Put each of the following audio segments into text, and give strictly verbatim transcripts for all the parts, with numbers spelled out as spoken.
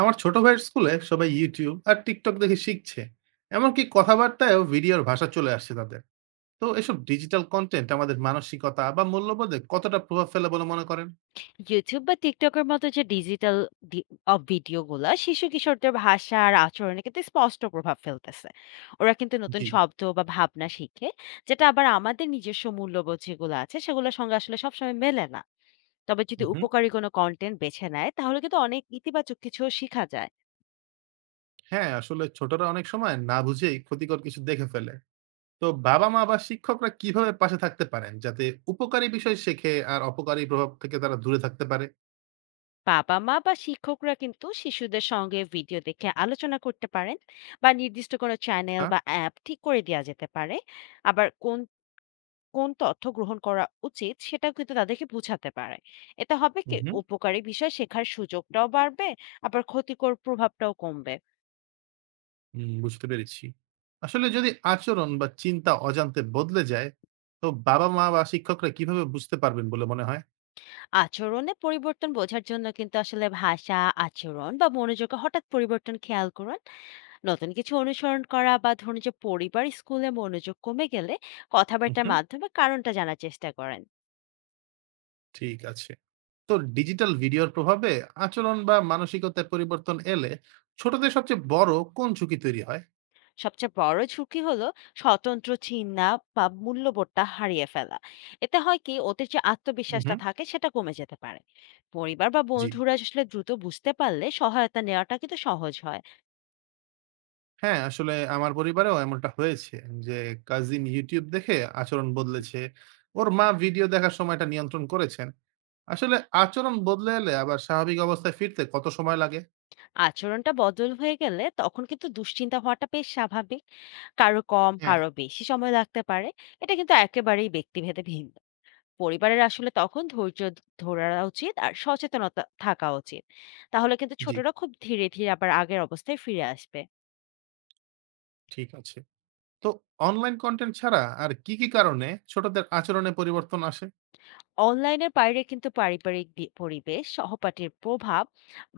আমার ছোট ভাইয়ের স্কুলে সবাই ইউটিউব আর টিকটক দেখে শিখছে। এমনকি কথাবার্তায়ও ভিডিওর ভাষা চলে আসছে তাদের। তো এসব ডিজিটাল কন্টেন্ট আমাদের মানসিকতা বা মূল্যবোধে কতটা প্রভাব ফেলে বলে মনে করেন? YouTube বা TikTok এর মতো যে ডিজিটাল ডি অ ভিডিওগুলা শিশু কিশোরদের ভাষা আর আচরণে কিন্তু স্পষ্ট প্রভাব ফেলতেছে। ওরা কিন্তু নতুন জি। শব্দ বা ভাবনা শিখে, যেটা আবার আমাদের নিজস্ব মূল্যবোধ যেগুলো আছে সেগুলোর সঙ্গে আসলে সবসময় মেলে না। তবে যদি হুম। উপকারী কোনো কনটেন্ট বেছে নেয় তাহলে কিন্তু অনেক ইতিবাচক কিছুও শিখা যায়। হ্যাঁ, আসলে ছোটরা অনেক সময় না বুঝেই ক্ষতিকর কিছু দেখে ফেলে। তো বাবা মা বা শিক্ষকরা কিভাবে পাশে থাকতে পারেন যাতে উপকারী বিষয় শেখে আর অপকারী প্রভাব থেকে তারা দূরে থাকতে পারে? বাবা-মা বা শিক্ষকরা কিন্তু শিশুদের সঙ্গে ভিডিও দেখে আলোচনা করতে পারেন বা নির্দিষ্ট কোনো চ্যানেল হ্যাঁ। বা অ্যাপ ঠিক করে দেয়া যেতে পারে। আবার কোন কোন তথ্য গ্রহণ করা উচিত সেটা কিন্তু তাদেরকে বোঝাতে পারে। এতে হবে কি উপকারী বিষয় শেখার সুযোগটাও বাড়বে, আবার ক্ষতিকর প্রভাবটাও কমবে। হুম, বুঝতে পেরেছি। আসলে যদি আচরণ বা চিন্তা অজান্তে বদলে যায়, তো বাবা-মা বা শিক্ষকরা কিভাবে বুঝতে পারবেন বলে মনে হয়? আচরণে পরিবর্তন বোঝার জন্য কিন্তু আসলে ভাষা, আচরণ বা মনোযোগে হঠাৎ পরিবর্তন খেয়াল করুন। নতুন কিছু অনুসরণ করা বা ধরুন যে পরিবার স্কুলে মনোযোগ কমে গেলে হুম, কথাবার্তার হুম। মাধ্যমে কারণটা জানার চেষ্টা করেন। ঠিক আছে। তো ডিজিটাল ভিডিওর প্রভাবে আচরণ বা মানসিকতায় পরিবর্তন এলে ছোটদের সবচেয়ে বড় কোন ঝুঁকি তৈরি হয়? সবচেয়ে বড় ঝুঁকি হলো স্বতন্ত্র চিন্তা বা মূল্যবোধটা হারিয়ে ফেলা। এতে হয় কি ওদের যে হুম, আত্মবিশ্বাসটা হুম। থাকে সেটা কমে যেতে পারে। পরিবার বা জি। বন্ধুরা আসলে দ্রুত বুঝতে পারলে সহায়তা নেওয়াটা কিন্তু সহজ হয়। হ্যাঁ, আসলে আমার পরিবারেও এমনটা হয়েছে যে কাজিন YouTube দেখে আচরণ বদলেছে। ওর মা ভিডিও দেখার সময়টা নিয়ন্ত্রণ করেছেন। আসলে আচরণ বদলে এলে আবার স্বাভাবিক অবস্থায় ফিরতে কত সময় লাগে? আচরণটা বদল হয়ে গেলে তখন কিন্তু দুশ্চিন্তা হওয়াটা বেশ স্বাভাবিক। কারো কম হ্যাঁ, কারো বেশি সময় লাগতে পারে। এটা কিন্তু একেবারেই ব্যক্তিভেদে ভিন্ন। পরিবারের আসলে তখন ধৈর্য ধরা উচিত আর সচেতনতা থাকা উচিত। তাহলে কিন্তু জি। ছোটরা খুব ধীরে ধীরে আবার আগের অবস্থায় ফিরে আসবে। ঠিক আছে। তো অনলাইন কনটেন্ট ছাড়া আর কি, কি কারণে ছোটদের আচরণে পরিবর্তন আসে? অনলাইনের বাইরে কিন্তু পারিবারিক বি- পরিবেশ, সহপাঠীর প্রভাব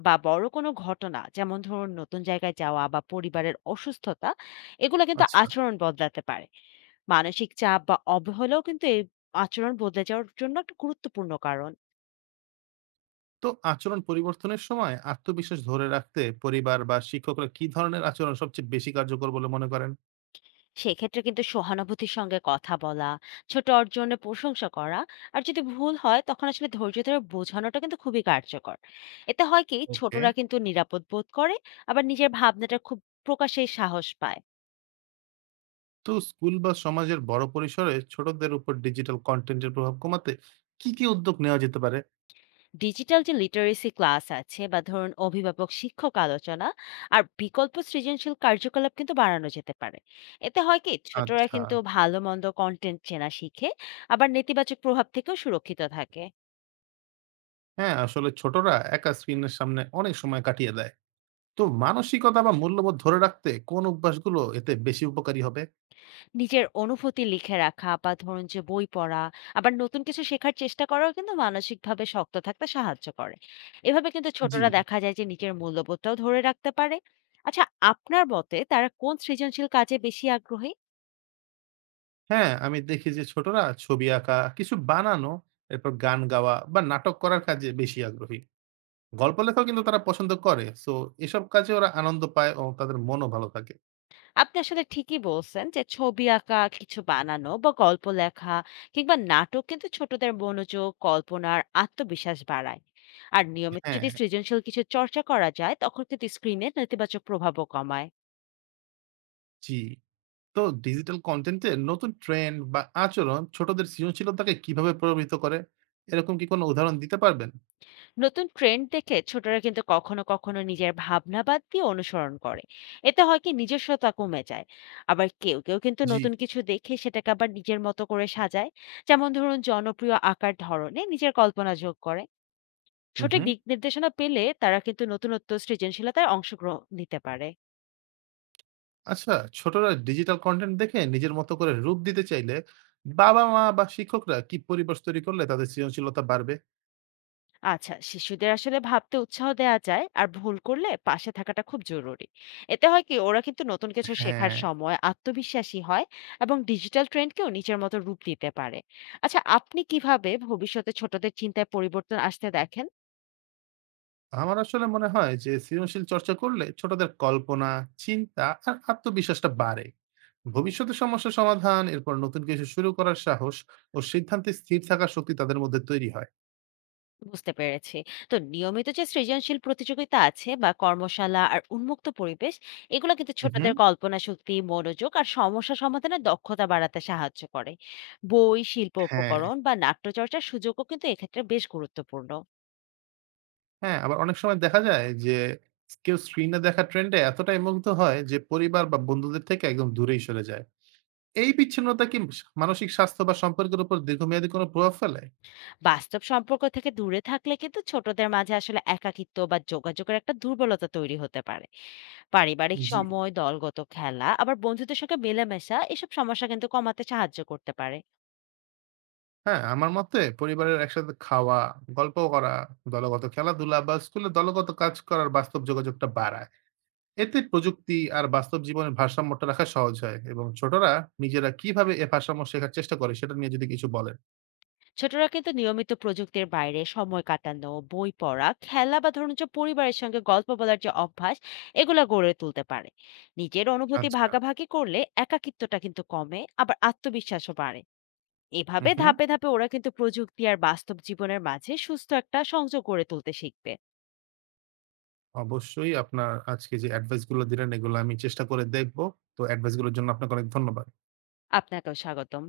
বা বড় কোনো ঘটনা, যেমন ধরুন নতুন জায়গায় যাওয়া বা পরিবারের অসুস্থতা, এগুলো কিন্তু আচ্ছা। আচরণ বদলাতে পারে। মানসিক চাপ বা অবহেলাও কিন্তু এই আচরণ বদলে যাওয়ার জন্য একটা গুরুত্বপূর্ণ কারণ। তো আচরণ পরিবর্তনের সময় আত্মবিশ্বাস ধরে রাখতে পরিবার বা শিক্ষকরা কি ধরনের আচরণ সবচেয়ে বেশি কার্যকর বলে মনে করেন? সেক্ষেত্রে কিন্তু সহানুভূতির সঙ্গে কথা বলা, ছোট অর্জনে প্রশংসা করা আর যদি ভুল হয় তখন আসলে ধৈর্য ধরে বোঝানোটা কিন্তু খুবই কার্যকর। এতে হয় কি ওকে। ছোটরা কিন্তু নিরাপদ বোধ করে, আবার নিজের ভাবনাটা খুব প্রকাশের সাহস পায়। তো স্কুল বা সমাজের বড় পরিসরে ছোটদের উপর ডিজিটাল কনটেন্টের প্রভাব কমাতে কি, কি উদ্যোগ নেওয়া যেতে পারে? ডিজিটাল যে লিটারেসি ক্লাস আছে বা ধরুন অভিভাবক শিক্ষক আলোচনা আর বিকল্প সৃজনশীল কার্যকলাপ কিন্তু বাড়ানো যেতে পারে। এতে হয় কি ছোটরা আচ্ছা। কিন্তু ভালো মন্দ কন্টেন্ট চেনা শিখে, আবার নেতিবাচক প্রভাব থেকেও সুরক্ষিত থাকে। হ্যাঁ, আসলে ছোটরা একা স্ক্রিনের সামনে অনেক সময় কাটিয়ে দেয়। তো মানসিকতা বা মূল্যবোধ ধরে রাখতে কোন অভ্যাসগুলো এতে বেশি উপকারী হবে? নিজের অনুভূতি লিখে রাখা বা ধরুন যে বই পড়া, আবার নতুন কিছু শেখার চেষ্টা করাও কিন্তু মানসিকভাবে শক্ত থাকতে সাহায্য করে। এভাবে কিন্তু জি। ছোটরা দেখা যায় যে নিজের মূল্যবোধটাও ধরে রাখতে পারে। আচ্ছা, আপনার মতে তারা কোন সৃজনশীল কাজে বেশি আগ্রহী? হ্যাঁ, আমি দেখি যে ছোটরা ছবি আঁকা, কিছু বানানো, এরপর গান গাওয়া বা নাটক করার কাজে বেশি আগ্রহী। গল্প লেখাও কিন্তু তারা পছন্দ করে। সো এসব কাজে ওরা আনন্দ পায় ও তাদের মনও ভালো থাকে। আপনি আসলে ঠিকই বলছেন যে ছবি আঁকা, কিছু বানানো বা গল্প লেখা কিংবা নাটক কিন্তু ছোটদের মনোযোগ, কল্পনার আত্মবিশ্বাস বাড়ায়। আর নিয়মিত হ্যাঁ, যদি সৃজনশীল কিছু চর্চা করা যায় তখন কিন্তু স্ক্রিনে নেতিবাচক প্রভাবও কমায়। জি। তো ডিজিটাল কনটেন্টে নতুন ট্রেন্ড বা আচরণ ছোটদের সৃজনশীলতাকে কিভাবে প্রভাবিত করে? এরকম কি কোনো উদাহরণ দিতে পারবেন? নতুন ট্রেন্ড দেখে ছোটরা কিন্তু কখনো কখনো নিজের ভাবনা বাদ দিয়ে অনুসরণ করে। এতে হয় কি নিজস্বতা কমে যায়। আবার কেউ কেউ কিন্তু জি। নতুন কিছু দেখে সেটাকে আবার নিজের মতো করে সাজায়। যেমন ধরুন জনপ্রিয় আঁকার ধরনে নিজের কল্পনা যোগ করে। হুম, সঠিক হুম। দিক নির্দেশনা পেলে তারা কিন্তু নতুনত্ব সৃজনশীলতায় অংশগ্রহণ নিতে পারে। আচ্ছা, ছোটরা ডিজিটাল কনটেন্ট দেখে নিজের মতো করে রূপ দিতে চাইলে বাবা-মা বা শিক্ষকরা কি পরিবেশ তৈরি করলে তাদের সৃজনশীলতা বাড়বে? আচ্ছা, শিশুদের আসলে ভাবতে উৎসাহ দেওয়া যায় আর ভুল করলে পাশে থাকাটা খুব জরুরি। এতে হয় কি ওরা কিন্তু নতুন কিছু শেখার হ্যাঁ। সময় আত্মবিশ্বাসী হয় এবং ডিজিটাল ট্রেন্ডকেও নিজের মতো রূপ দিতে পারে। আচ্ছা, আপনি কিভাবে ভবিষ্যতে ছোটদের চিন্তায় পরিবর্তন আসতে দেখেন? আমার আসলে মনে হয় যে সৃজনশীল চর্চা করলে ছোটদের কল্পনা, চিন্তা আর আত্মবিশ্বাসটা বাড়ে। ভবিষ্যতে সমস্যা সমাধান, এরপর নতুন কিছু শুরু করার সাহস ও সিদ্ধান্তে স্থির থাকার শক্তি তাদের মধ্যে তৈরি হয়। বুঝতে পেরেছি। তো নিয়মিত যে সৃজনশীল প্রতিযোগিতা আছে বা কর্মশালা আর উন্মুক্ত পরিবেশ, এগুলো কিন্তু হুম। ছোটদের কল্পনা শক্তি, মনোযোগ আর সমস্যা সমাধানের দক্ষতা বাড়াতে সাহায্য করে। বই, শিল্প হ্যাঁ, উপকরণ বা নাট্যচর্চার সুযোগও কিন্তু এক্ষেত্রে বেশ গুরুত্বপূর্ণ। হ্যাঁ, আবার অনেক সময় দেখা যায় যে কেউ স্ক্রিনে দেখা ট্রেন্ডে এতটাই মুগ্ধ হয় যে পরিবার বা বন্ধুদের থেকে একদম দূরেই সরে যায়। এই বিচ্ছিন্নতা কি মানসিক স্বাস্থ্য বা সম্পর্কের উপর দীর্ঘমেয়াদী কোনো প্রভাব ফেলে? বাস্তব সম্পর্ক থেকে দূরে থাকলে কিন্তু ছোটদের মাঝে আসলে একাকিত্ব বা যোগাযোগের একটা দুর্বলতা তৈরি হতে পারে। পারিবারিক জি। সময়, দলগত খেলা, আবার বন্ধুদের সঙ্গে মেলামেশা, এসব সমস্যা কিন্তু কমাতে সাহায্য করতে পারে। হ্যাঁ, আমার মতে পরিবারের একসাথে খাওয়া, গল্প করা, দলগত খেলাধুলা বা স্কুলে দলগত কাজ করার বাস্তব যোগাযোগটা বাড়ায়। এতে প্রযুক্তি আর বাস্তব জীবনের ভারসাম্যটা রাখা সহজ হয় এবং ছোটরা নিজেরা কিভাবে এ ভারসাম্য শেখার চেষ্টা করে সেটা নিয়ে যদি কিছু বলেন। ছোটরা কিন্তু নিয়মিত প্রযুক্তির বাইরে সময় কাটানো, বই পড়া, খেলা বা ধরুন যে পরিবারের সঙ্গে গল্প বলার যে অভ্যাস, এগুলো গড়ে তুলতে পারে। নিজের অনুভূতি আচ্ছা। ভাগাভাগি করলে একাকিত্বটা কিন্তু কমে, আবার আত্মবিশ্বাসও বাড়ে। হু, এভাবে হু। ধাপে ধাপে ওরা কিন্তু প্রযুক্তি আর বাস্তব জীবনের মাঝে সুস্থ একটা সংযোগ গড়ে তুলতে শিখবে। অবশ্যই আপনার আজকে যে এডভাইস গুলো দিলেন এগুলো আমি চেষ্টা করে দেখব। তো এডভাইস গুলোর জন্য আপনাকে অনেক ধন্যবাদ। আপনাকেও স্বাগতম।